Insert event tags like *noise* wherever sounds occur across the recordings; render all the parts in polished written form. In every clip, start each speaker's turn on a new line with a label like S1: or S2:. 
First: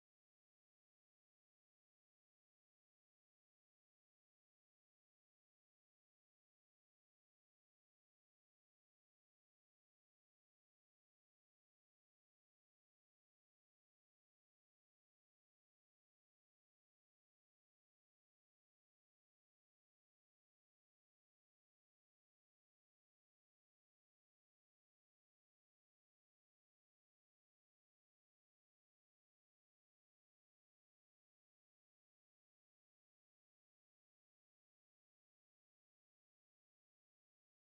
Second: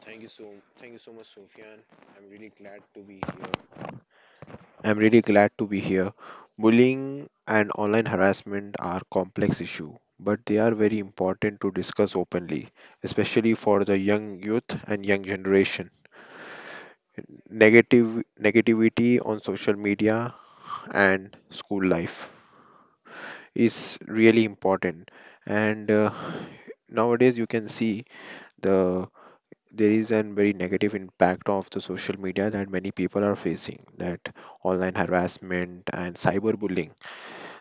S1: Thank you so Thank you so much, Sofyan. I'm really glad to be here. I'm really glad to be here. Bullying and online harassment are complex issue, but they are very important to discuss openly, especially for the young youth and young generation. Negative Negativity on social media and school life is really important, and nowadays you can see the there is a very negative impact of the social media that many people are facing that online harassment and cyberbullying,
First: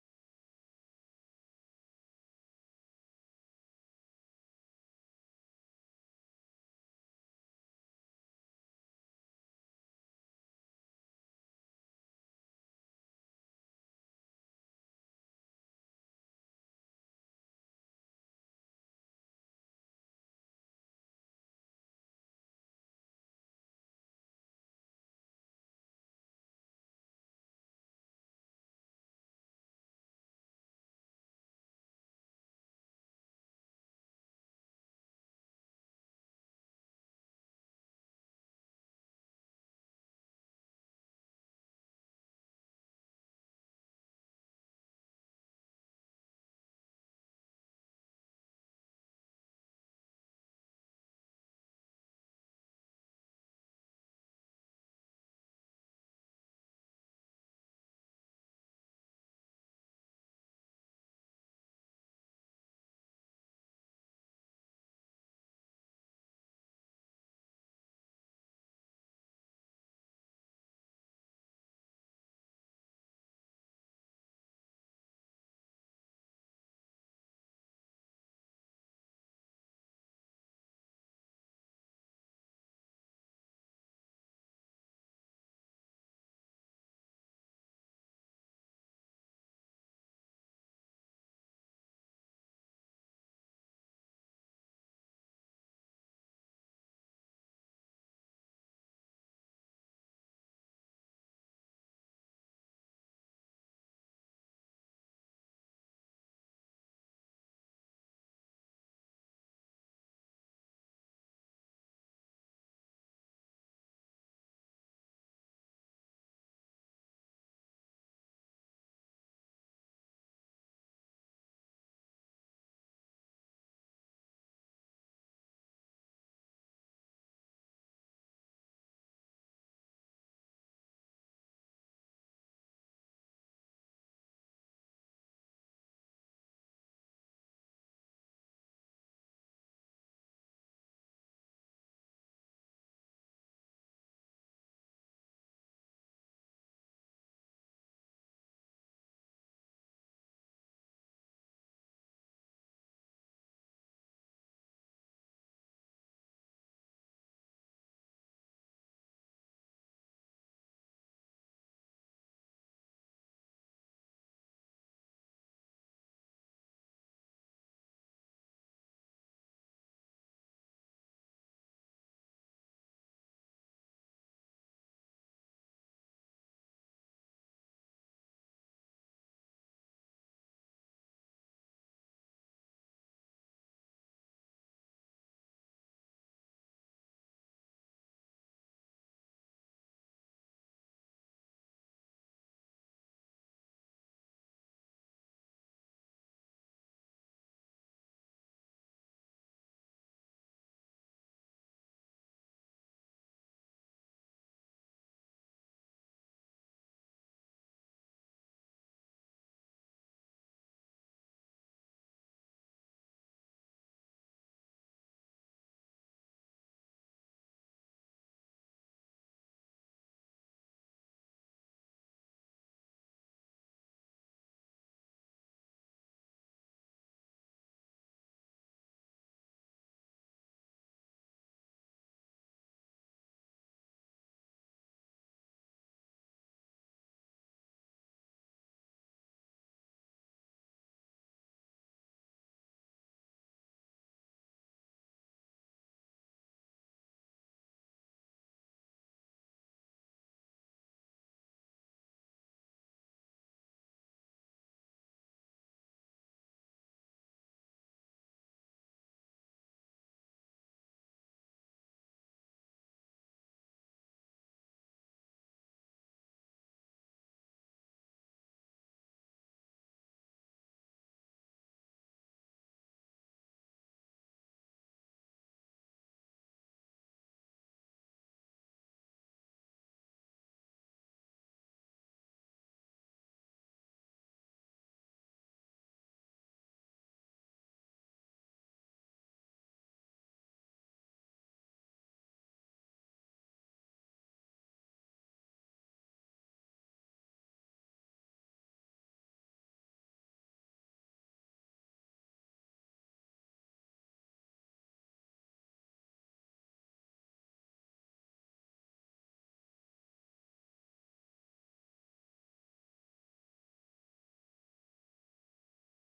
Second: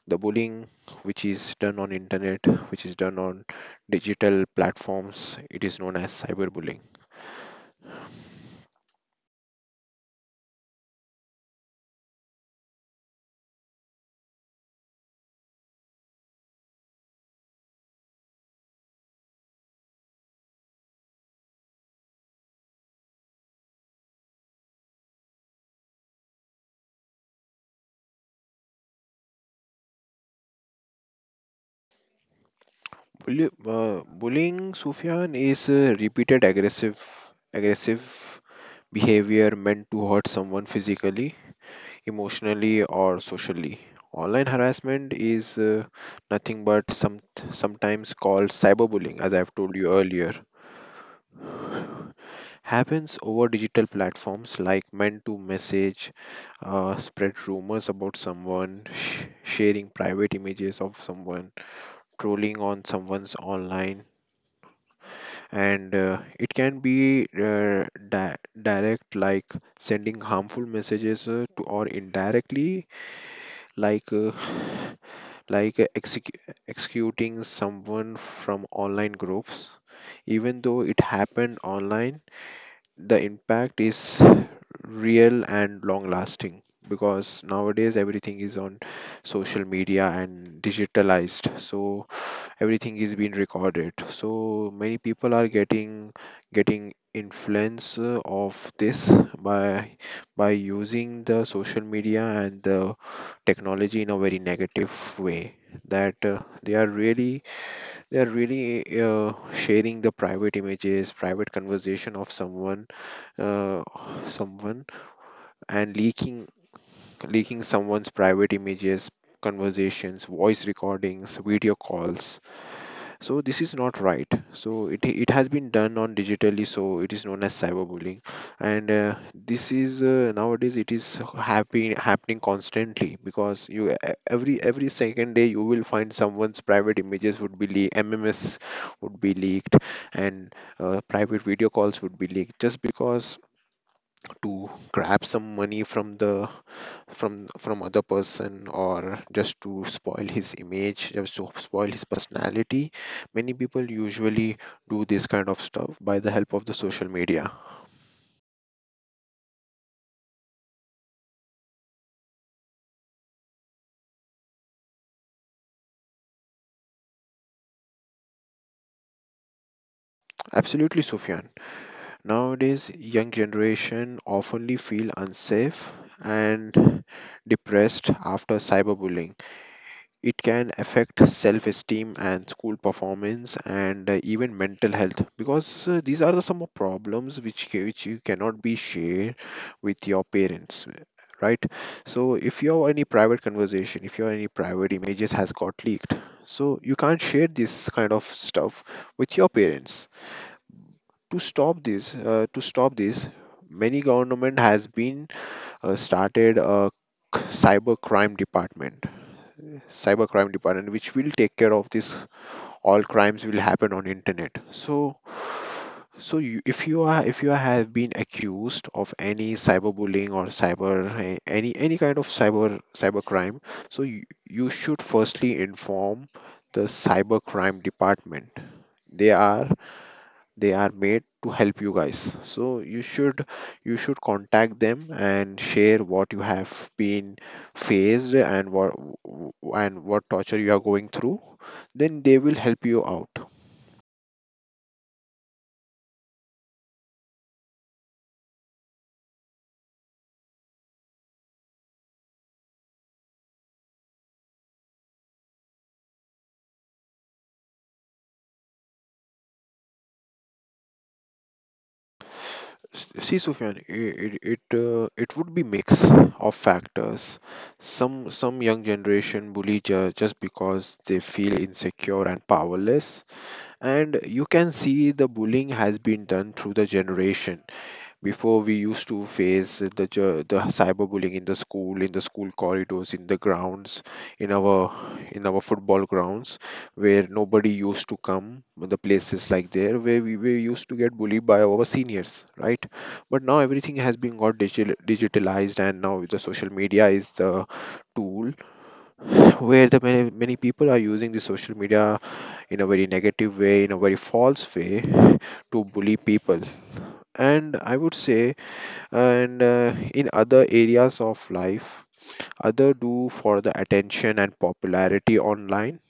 S1: the bullying which is done on internet, which is done on digital platforms, it is known as cyberbullying. Bullying sufyan is repeated aggressive behavior meant to hurt someone physically, emotionally or socially. Online harassment is nothing but sometimes called cyberbullying, as I've told you earlier. Happens over digital platforms like men to message, spread rumors about someone, sharing private images of someone, trolling on someone's online, and it can be direct like sending harmful messages to or indirectly like. Like executing someone from online groups. Even though it happened online, the impact is real and long lasting because nowadays everything is on social media and digitalized. So everything is being recorded, so many people are getting influence of this by using the social media and the technology in a very negative way, that they are really uh, sharing the private images, private conversation of someone, uh, someone and leaking someone's private images, conversations, voice recordings, video calls. So this is not right. So it has been done on digitally. So it is known as cyberbullying, and this is nowadays it is happy happening constantly, because you every second day you will find someone's private images would be leaked, MMS would be leaked, and private video calls would be leaked just because to grab some money from the from other person, or just to spoil his image, just to spoil his personality. Many people usually do this kind of stuff by the help of the social media. Absolutely, Sufyan. Nowadays, young generation oftenly feel unsafe and depressed after cyberbullying. It can affect self esteem and school performance and even mental health, because these are the some of problems which, which you cannot be shared with your parents, right? So if you have any private conversation, if you have any private images has got leaked, so you can't share this kind of stuff with your parents. To stop this many government has been started a cyber crime department cybercrime department which will take care of this. All crimes will happen on internet, so so you, if you are, if you have been accused of any cyberbullying or any kind of cybercrime, so you should firstly inform the cybercrime department. They are, they are made to help you guys, so you should, you should contact them and share what you have been faced, and what torture you are going through, then they will help you out. See sufyan, it would be mix of factors. some some young generation bully just because they feel insecure and powerless, and you can see the bullying has been done through the generation. Before we used to face the the cyberbullying in the school corridors, in the grounds, in our in our football grounds, where nobody used to come. The places like there where we were used to get bullied by our seniors, right? But now everything has been got digital, digitalized, and now the social media is the tool where the many, many people are using the social media in a very negative way, in a very false way, to bully people. And I would say, and in other areas of life, other do for the attention and popularity online.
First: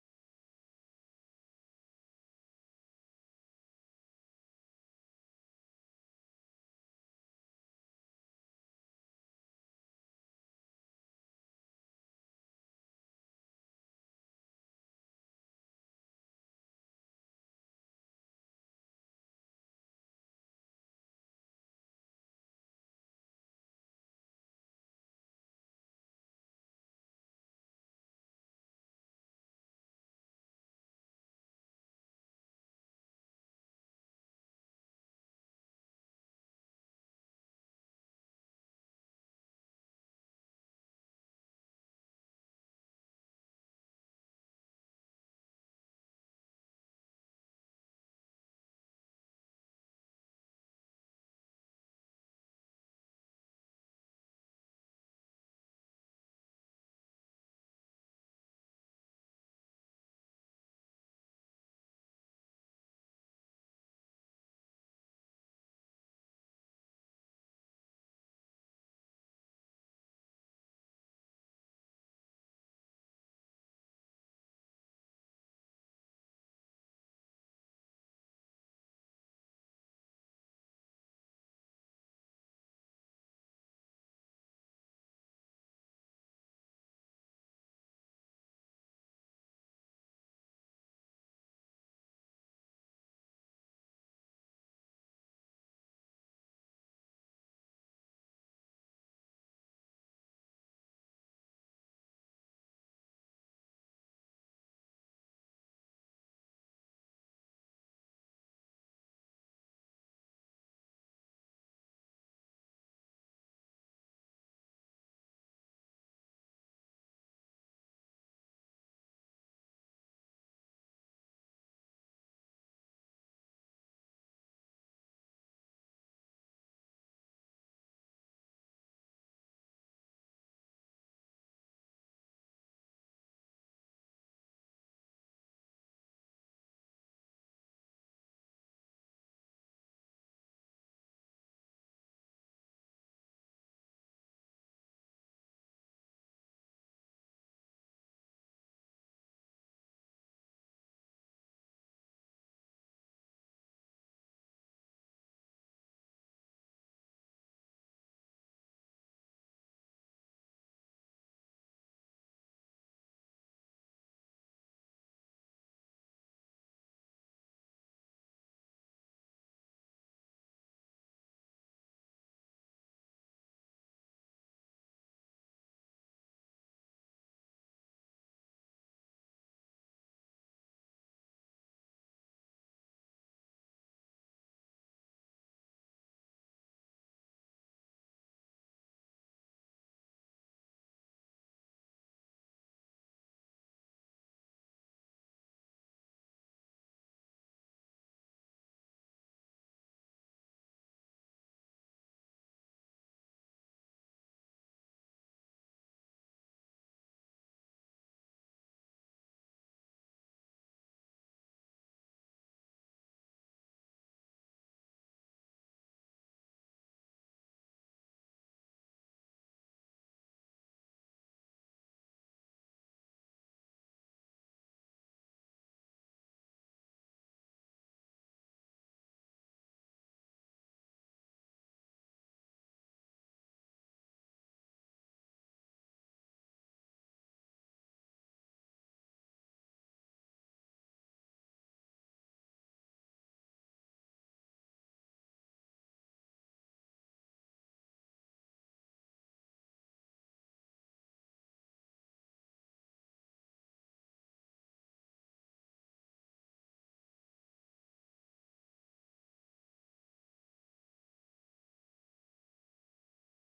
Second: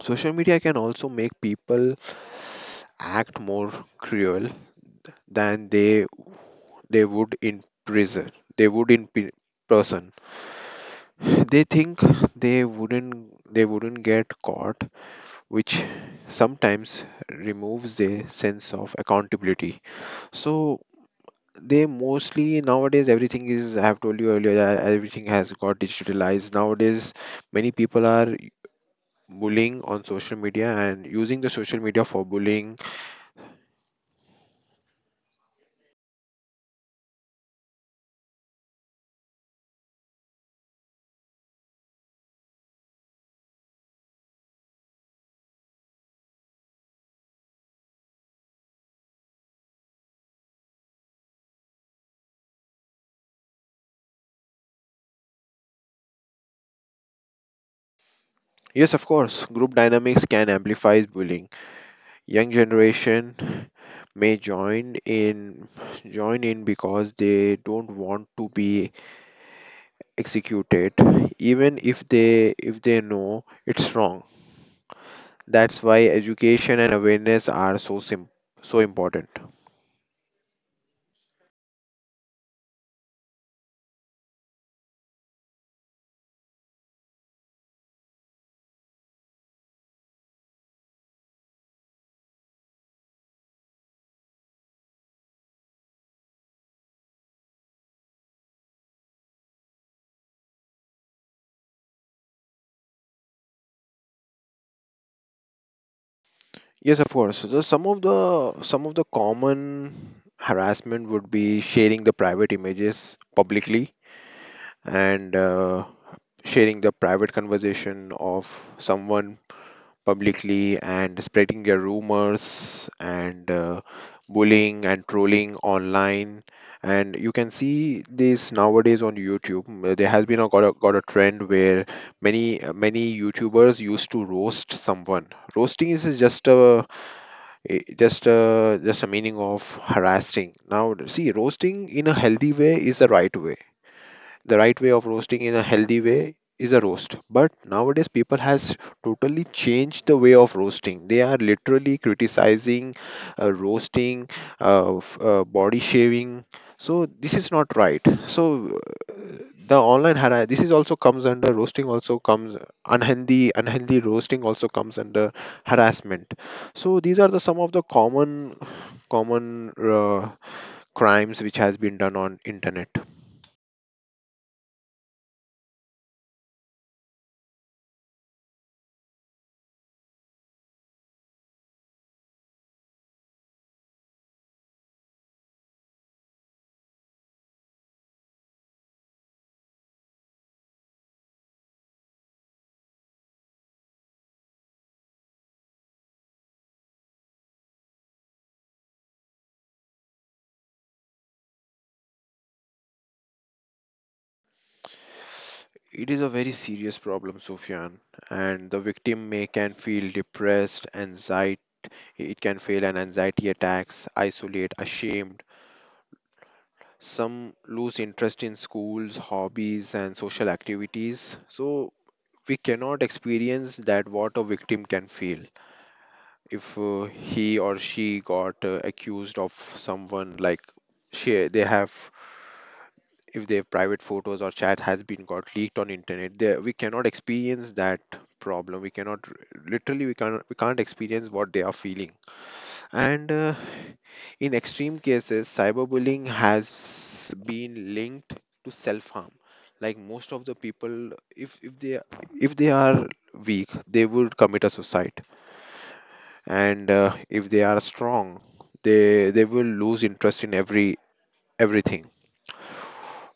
S1: Social media can also make people act more cruel than they would in prison, they would in person. They think they wouldn't, they wouldn't get caught, which sometimes removes their sense of accountability. So they mostly nowadays, everything is, I have told you earlier that everything has got digitalized nowadays. Many people are bullying on social media and using the social media for bullying. Yes, of course, group dynamics can amplify bullying. Young generation may join in, join in because they don't want to be executed, even if they know it's wrong. That's why education and awareness are so so important. Yes, of course. So the, some of the some of the common harassment would be sharing the private images publicly, and sharing the private conversation of someone publicly, and spreading their rumors, and bullying and trolling online. And you can see this nowadays on YouTube. Mm, there has been got a trend where many many YouTubers used to roast someone. Roasting is just a just a meaning of harassing. Now see, roasting in a healthy way is the right way. The right way of roasting in a healthy way is a roast, but nowadays people has totally changed the way of roasting. They are literally criticizing, roasting, body shaving. So this is not right, so the online hara this is also comes under roasting, also comes, unhealthy roasting also comes under harassment. So these are the some of the common common crimes which has been done on internet. It is a very serious problem, Sufyan, and the victim may can feel depressed, anxiety. It can feel an anxiety attacks, isolate, ashamed. Some lose interest in schools, hobbies, and social activities. So we cannot experience that what a victim can feel if he or she got accused of someone, like she they have, if their private photos or chat has been got leaked on internet, there we cannot experience that problem. We cannot literally, we can't experience what they are feeling. And in extreme cases cyberbullying has been linked to self harm. Like most of the people, if they, if they are weak, they would commit a suicide, and if they are strong, they will lose interest in everything.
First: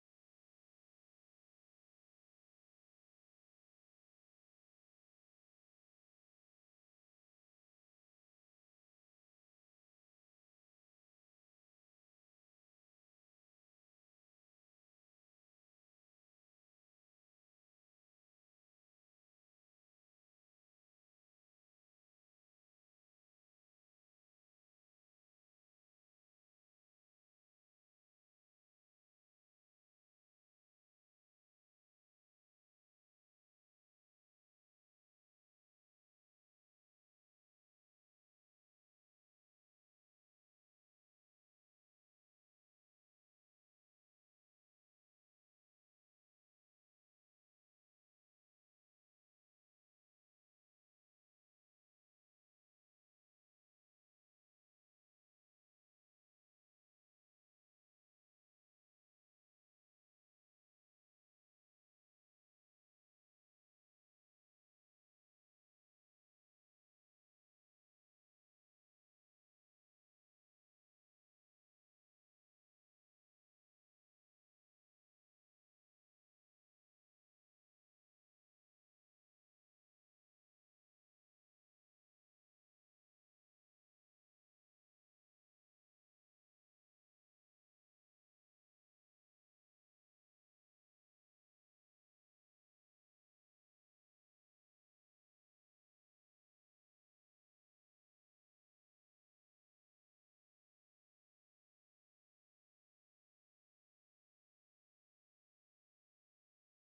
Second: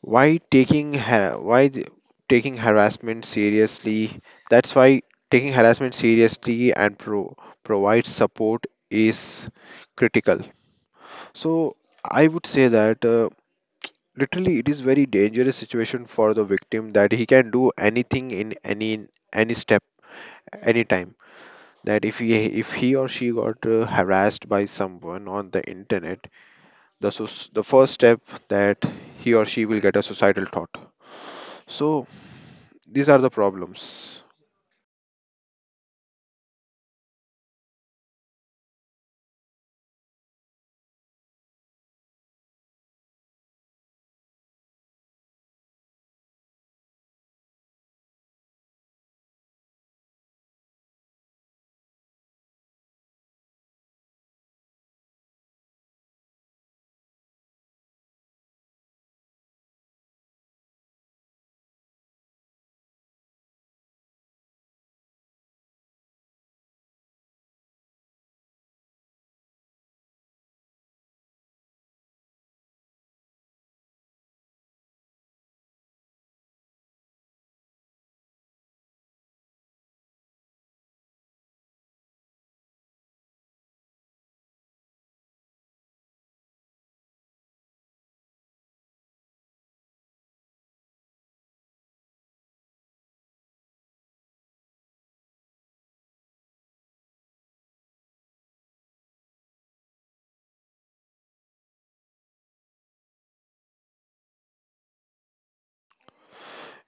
S1: Why taking ha- why th- taking harassment seriously, that's why taking harassment seriously and provide support is critical. So I would say that literally it is very dangerous situation for the victim, that he can do anything in any step anytime. That if he or she got harassed by someone on the internet, the the first step, that he or she will get a suicidal thought. So these are the problems.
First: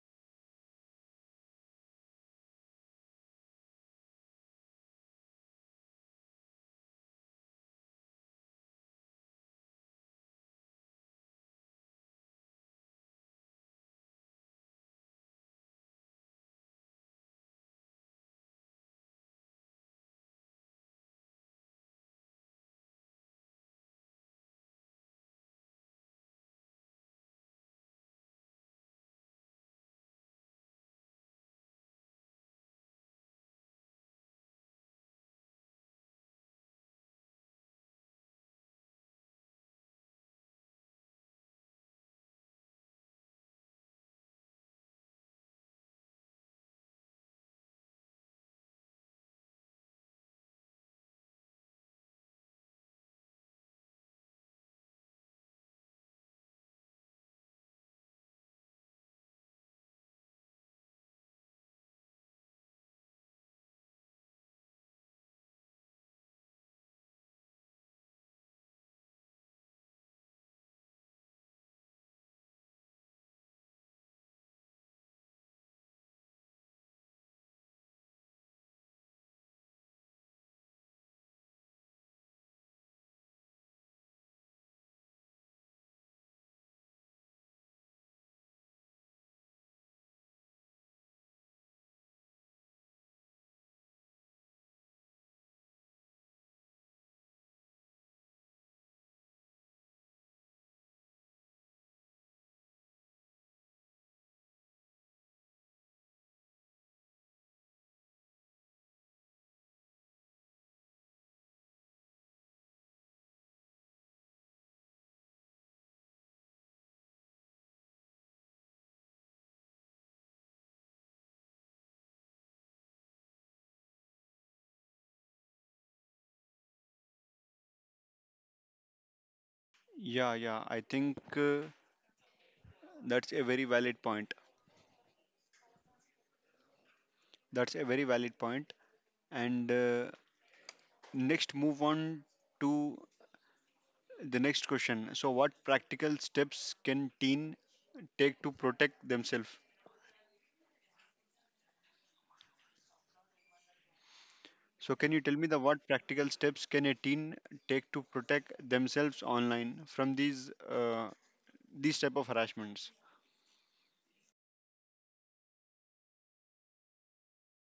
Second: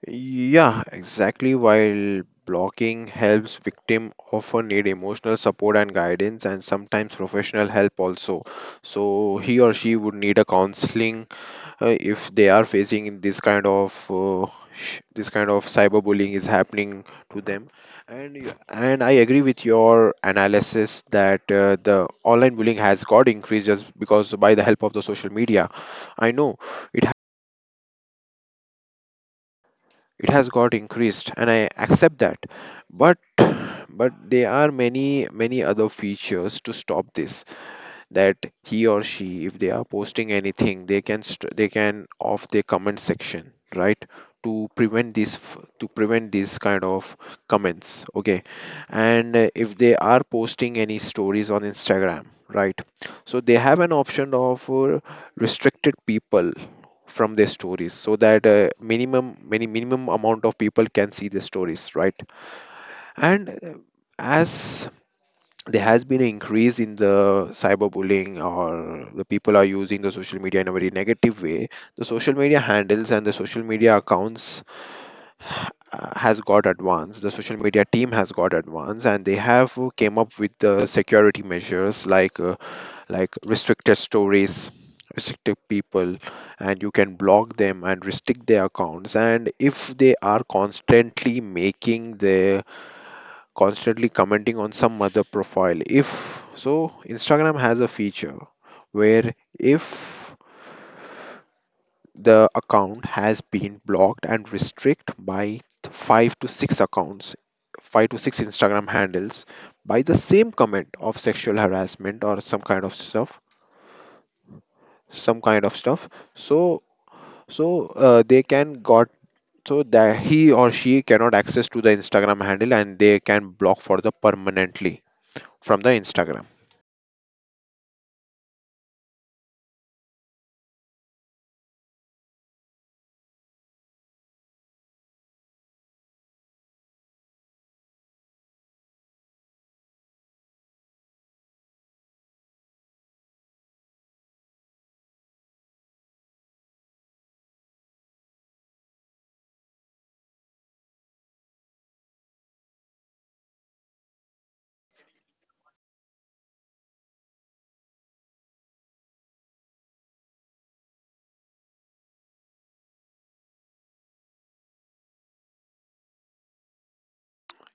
S1: Yeah, exactly. While blocking helps, victim often need emotional support and guidance, and sometimes professional help also. So he or she would need a counseling if they are facing this kind of this kind of cyberbullying is happening to them. And I agree with your analysis that the online bullying has got increased just because by the help of the social media. I know it, it has got increased and I accept that, but but there are many many other features to stop this. That he or she, if they are posting anything, they can they can off the comment section, right, to prevent this to prevent this kind of comments, okay. And if they are posting any stories on Instagram, right, so they have an option of restricted people from their stories, so that minimum many minimum amount of people can see the stories, right. And as there has been an increase in the cyberbullying, or the people are using the social media in a very negative way, the social media handles and the social media accounts ha- has got advanced. The social media team has got advanced and they have came up with the security measures like restricted stories, restricted people, and you can block them and restrict their accounts. And if they are constantly making their, constantly commenting on some other profile. If so, Instagram has a feature where if the account has been blocked and restrict by five to six accounts, five to six Instagram handles, by the same comment of sexual harassment or some kind of stuff, some kind of stuff. So so they can got so that he or she cannot access to the Instagram handle, and they can block for the permanently from the Instagram.
S2: Yeah, yeah. I think that's a very valid point. That's a very valid point. And next, move on to the next question. So, what practical steps can teen take to protect themselves? So, can you tell me the what practical steps can a teen take to protect themselves online from these type of harassments?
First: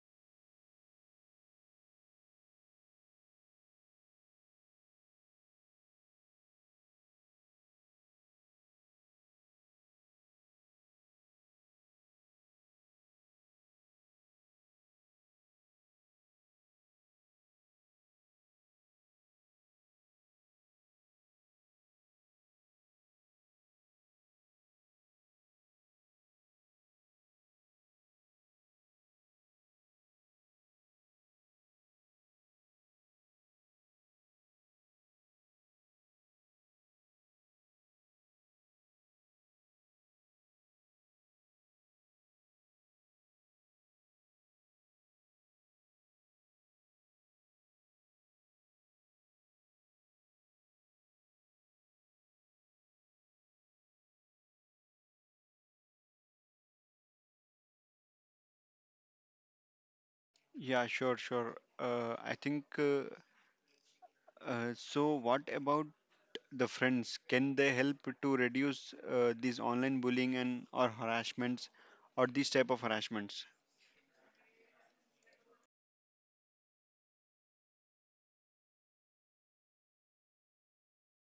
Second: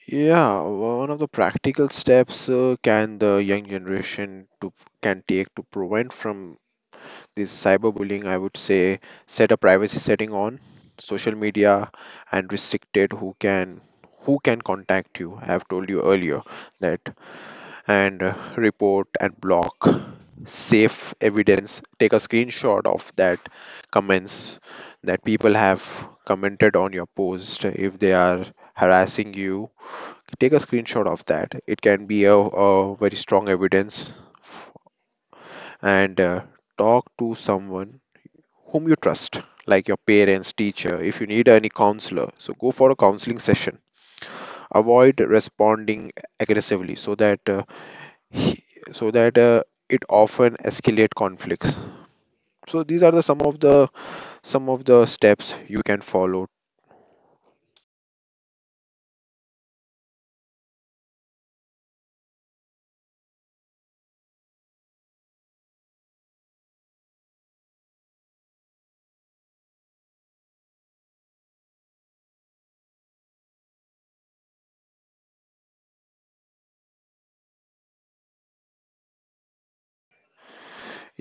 S1: Yeah, one of the practical steps can the young generation to can take to prevent from this cyberbullying, I would say, set a privacy setting on social media and restricted who can, who can contact you. I have told you earlier that and report and block safe evidence. Take a screenshot of that comments that people have commented on your post. If they are harassing you, take a screenshot of that. It can be a very strong evidence, and talk to someone whom you trust, like your parents, teacher. If you need any counselor, so go for a counseling session. Avoid responding aggressively, so that he- so that uh, it often escalate conflicts. So these are the some of the steps you can follow.
S2: Yeah, sure, sure. I think What about the friends can they help to reduce these online bullying and or harassments or these type of harassments?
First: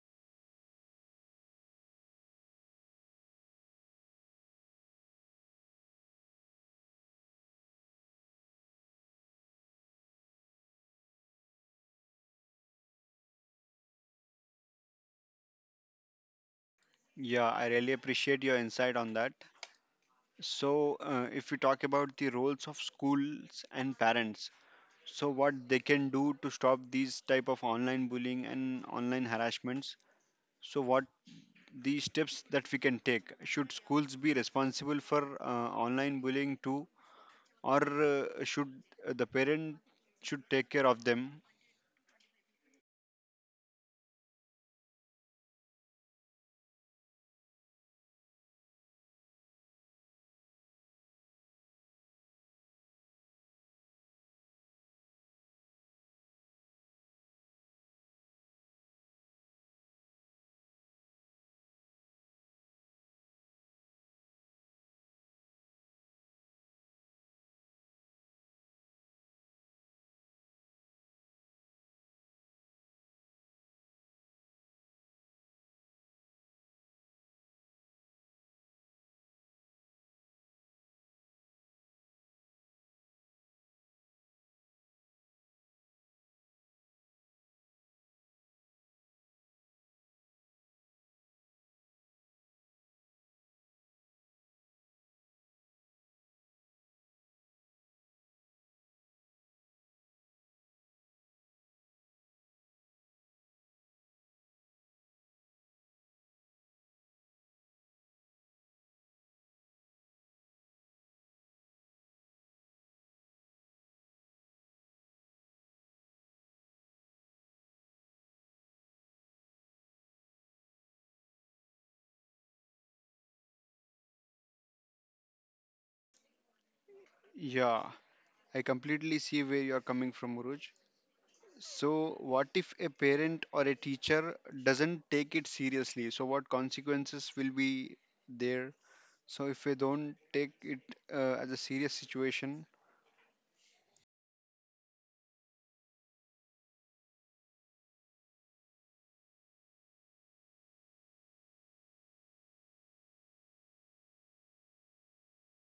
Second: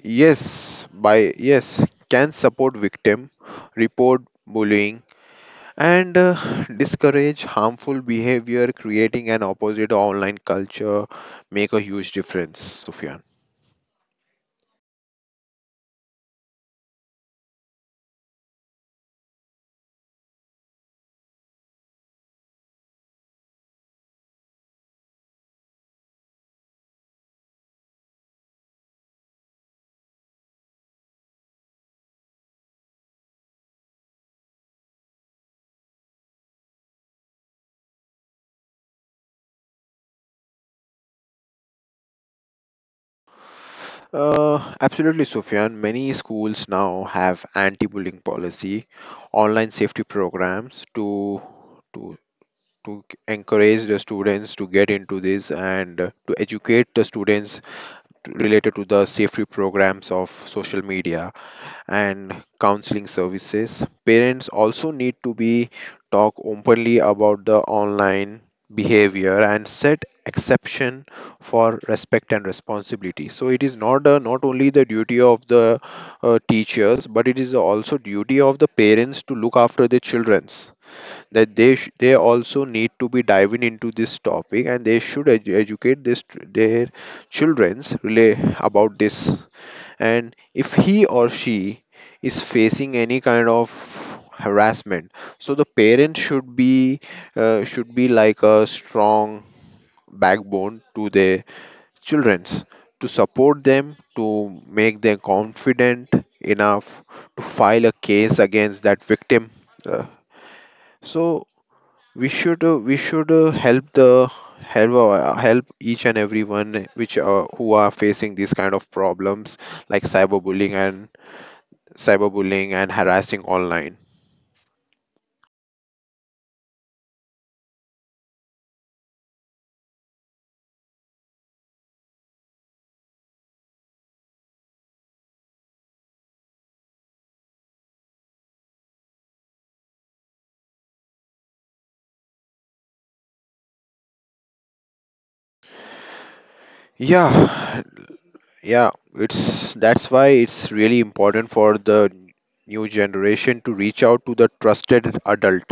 S1: Yes, can support victim, report bullying, and *sighs* discourage harmful behavior. Creating an opposite online culture make a huge difference, Sufyan.
S2: Yeah, I really appreciate your insight on that. So, if we talk about the roles of schools and parents, so what they can do to stop these type of online bullying and online harassments, so what these steps that we can take. Should schools be responsible for online bullying too, or should the parent should take care of them?
S1: Absolutely, Sufyan. Many schools now have anti-bullying policy, online safety programs to to encourage the students to get into this and to educate the students to, related to the safety programs of social media and counseling services. Parents also need to be talk openly about the online behavior and set exception for respect and responsibility. So it is not not only the duty of the teachers, but it is also duty of the parents to look after their children's, that they also need to be diving into this topic, and they should educate this their children's relay about this. And if he or she is facing any kind of harassment, so the parent should be like a strong backbone to their children's, to support them, to make them confident enough to file a case against that victim. Uh, so we should help the help each and everyone which who are facing these kind of problems like cyberbullying and harassing online.
S2: Yeah, I completely see where you are coming from, Uruj. So, what if a parent or a teacher doesn't take it seriously? So, what consequences will be there? So, if we don't take it as a serious situation.
S1: Yeah, yeah, it's that's why it's really important for the new generation to reach out to the trusted adult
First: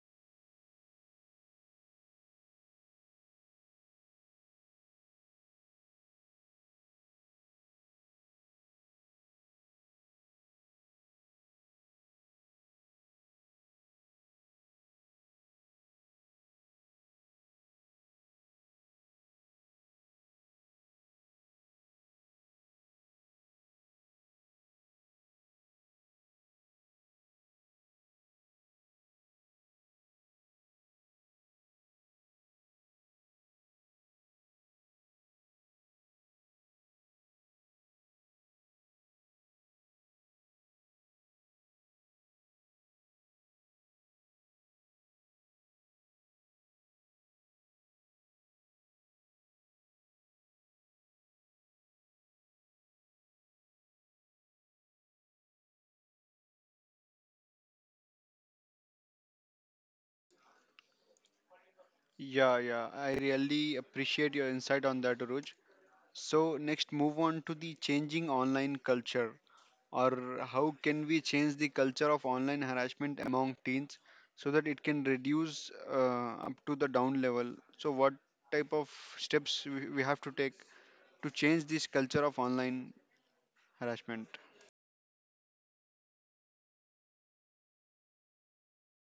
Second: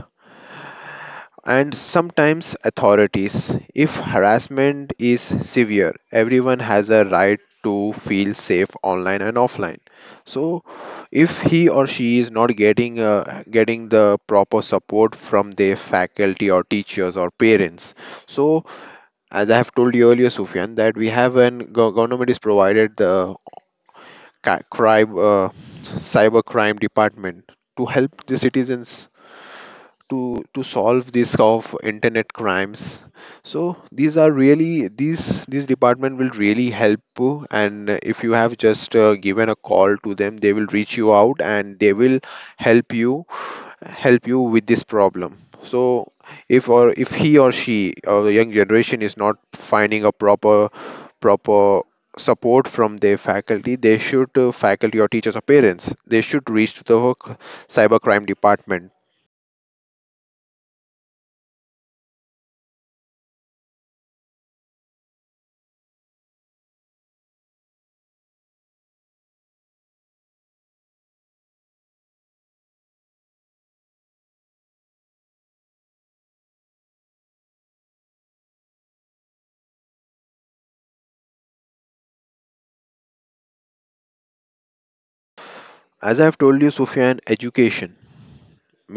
S1: and sometimes authorities. If harassment is severe, everyone has a right to feel safe online and offline. So, if he or she is not getting the proper support from their faculty or teachers or parents, so as I have told you earlier, Sufyan, that we have an government is provided the ca- crime, uh, cyber crime department to help the citizens to solve this of internet crimes. So these are really these department will really help you. And if you have just given a call to them, they will reach you out and they will help you help you with this problem. So if or if he or she or the young generation is not finding a proper proper support from their faculty, they should faculty or teachers or parents, they should reach to the cybercrime department.
S2: Yeah, yeah, I really appreciate your insight on that, Uruj. So, next, move on to the changing online culture. Or how can we change the culture of online harassment among teens so that it can reduce up to the down level? So what type of steps we have to take to change this culture of online harassment?
S1: As I have told you, Sufyan, education,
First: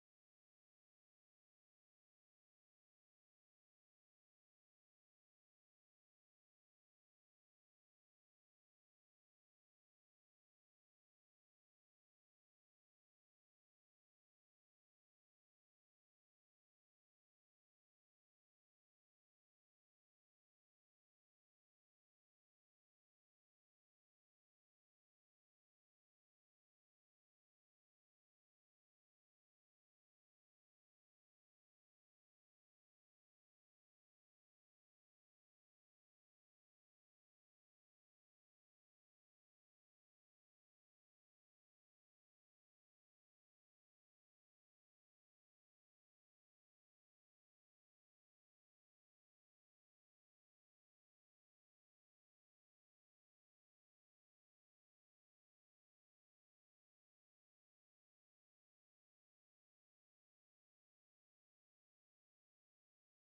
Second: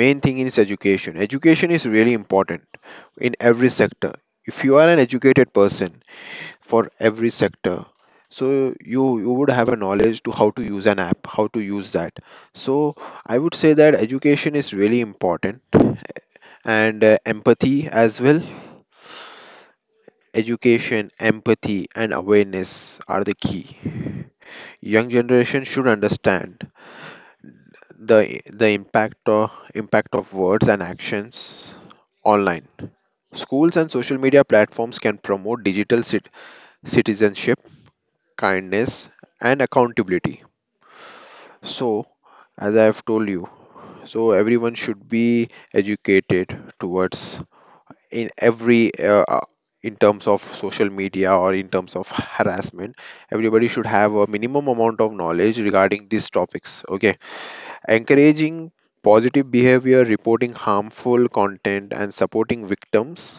S1: main thing is education. Education is really important in every sector. If you are an educated person, for every sector. So you would have a knowledge to how to use an app, how to use that. So I would say that education is really important, and empathy as well. Education, empathy and awareness are the key. Young generation should understand the impact of words and actions online. Schools and social media platforms can promote citizenship, kindness, and accountability. So, as I've told you. So everyone should be educated towards, in every in terms of social media or in terms of harassment. Everybody should have a minimum amount of knowledge regarding these topics. Okay, encouraging positive behavior, reporting harmful content, and supporting victims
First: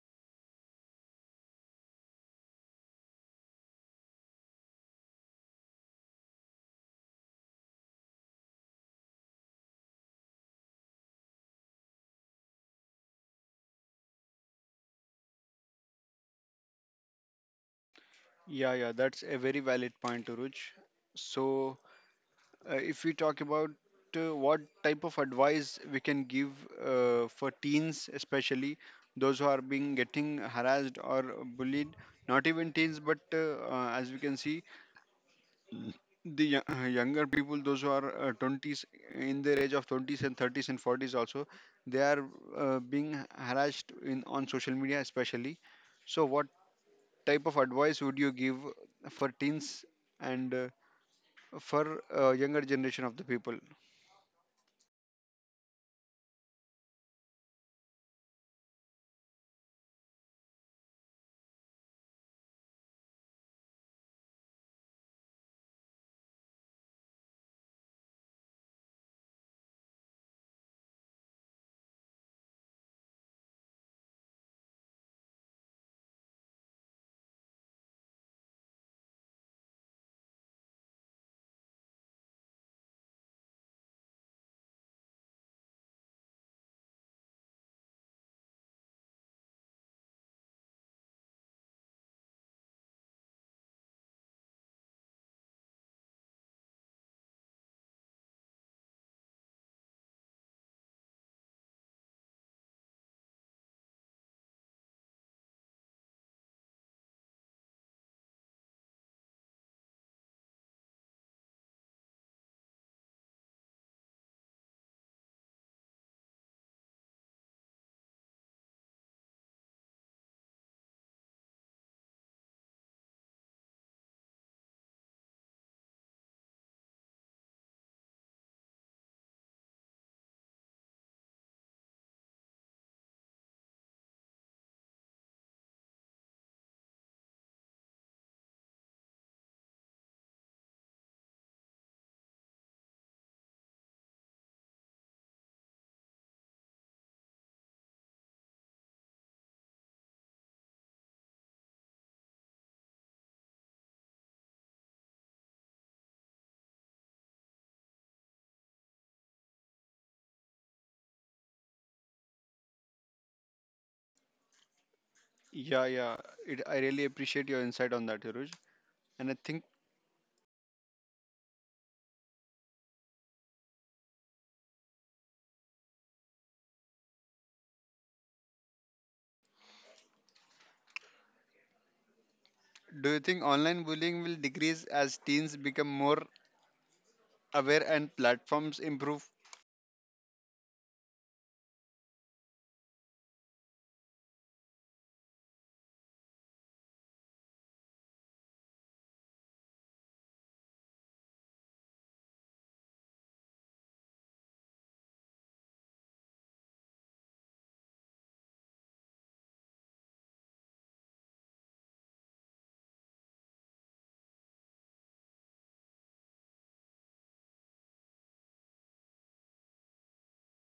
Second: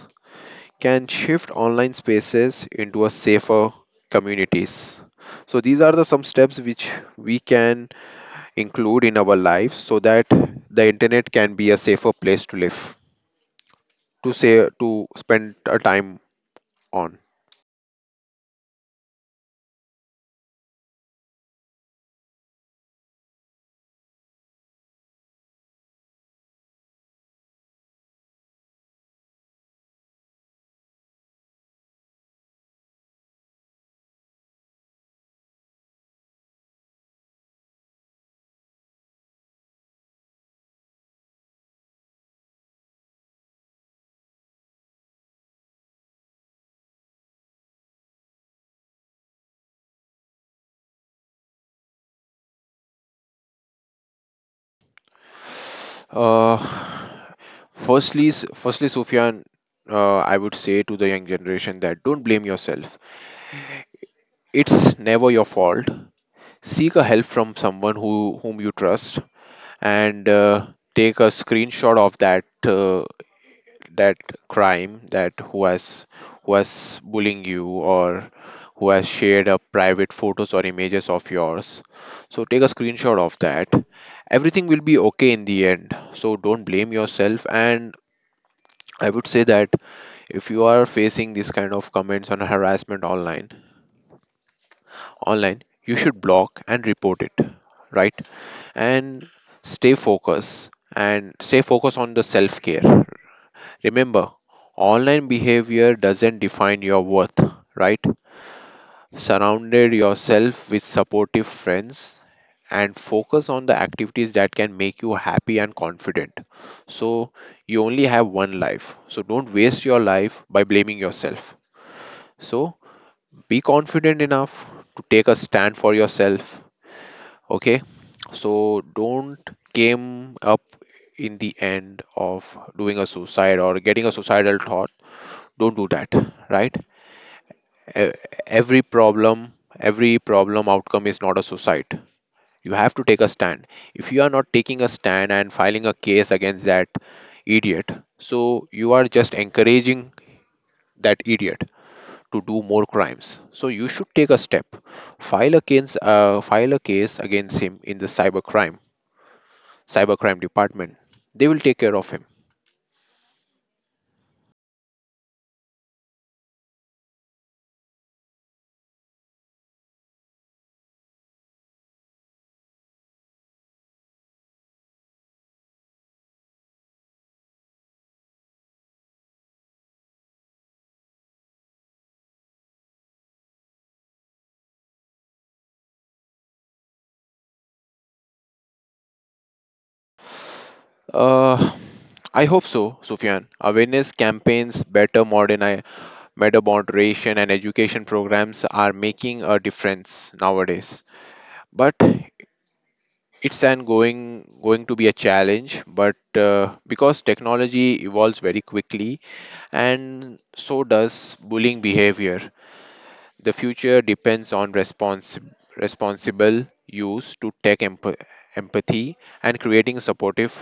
S1: can shift online spaces into a safer communities. So these are the some steps which we can include in our lives, so that the internet can be a safer place to live, to say, to spend a time on.
S2: Yeah, yeah, that's a very valid point, Uruj. So if we talk about what type of advice we can give for teens, especially those who are being getting harassed or bullied. Not even teens, but as we can see, the younger people, those who are 20s, in their age of 20s and 30s and 40s also, they are being harassed in on social media especially. So what type of advice would you give for teens and for younger generation of the people?
S1: uh, Firstly, Sufyan, I would say to the young generation that don't blame yourself. It's never your fault. Seek a help from someone who, whom you trust, and take a screenshot of that, uh, that crime, that who has bullying you or who has shared a private photos or images of yours. So take a screenshot of that. Everything will be okay in the end, so don't blame yourself. And I would say that if you are facing this kind of comments on harassment online, you should block and report it, right? And stay focused, on the self care. Remember, online behavior doesn't define your worth, right? Surrounded yourself with supportive friends and focus on the activities that can make you happy and confident. So, you only have one life, so don't waste your life by blaming yourself. So, be confident enough to take a stand for yourself, okay? So, don't came up in the end of doing a suicide or getting a suicidal thought. Don't do that, right? e- every problem, outcome is not a suicide. You have to take a stand. If you are not taking a stand and filing a case against that idiot, so you are just encouraging that idiot to do more crimes. So you should take a step, file a case, file a case against him in the cybercrime, department. They will take care of him.
S2: Yeah, yeah, it, I really appreciate your insight on that, Hiruj. And I think, do you think online bullying will decrease as teens become more aware and platforms improve?
S1: uh, I hope so, Sufyan. Awareness campaigns, better modern Meta moderation and education programs are making a difference nowadays. But it's an going to be a challenge. But because technology evolves very quickly, and so does bullying behavior, the future depends on responsible use to tech, empathy, and creating supportive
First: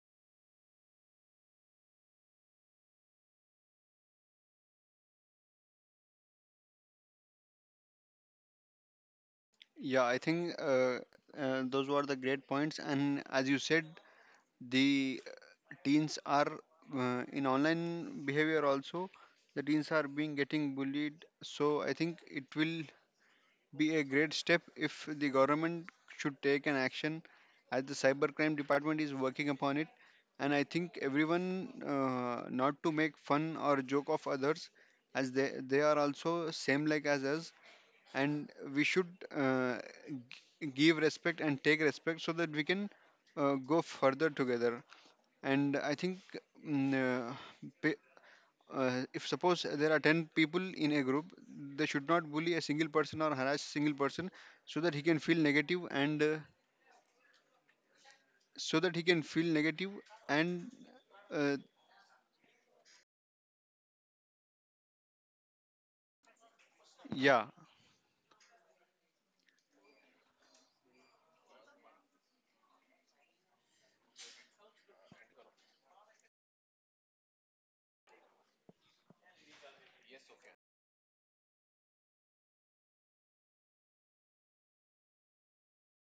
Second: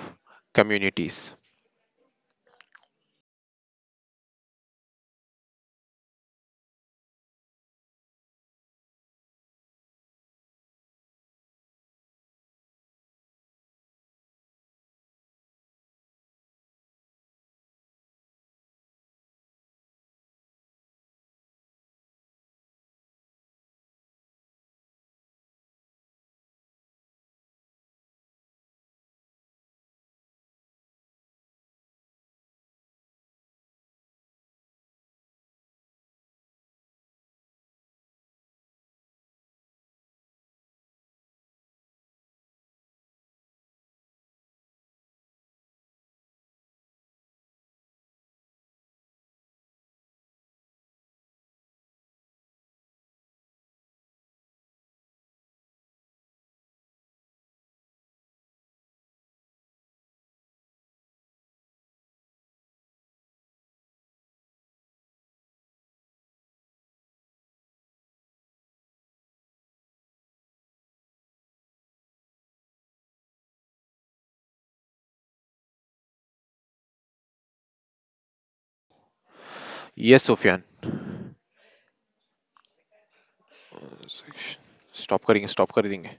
S1: communities.
S2: Yeah, I think those were the great points. And as you said, the teens are in online behavior also. The teens are being getting bullied. So I think it will be a great step if the government should take an action, as the cybercrime department is working upon it. And I think everyone, not to make fun or joke of others, as they are also same like as us, and we should uh, give respect and take respect so that we can go further together. And I think mm, uh, pe- if suppose there are 10 people in a group, they should not bully a single person or harass a single person so that he can feel negative and so that he can feel negative and uh, yeah.
S1: Yes, Sofyan. Stop करेंगे, stop कर देंगे.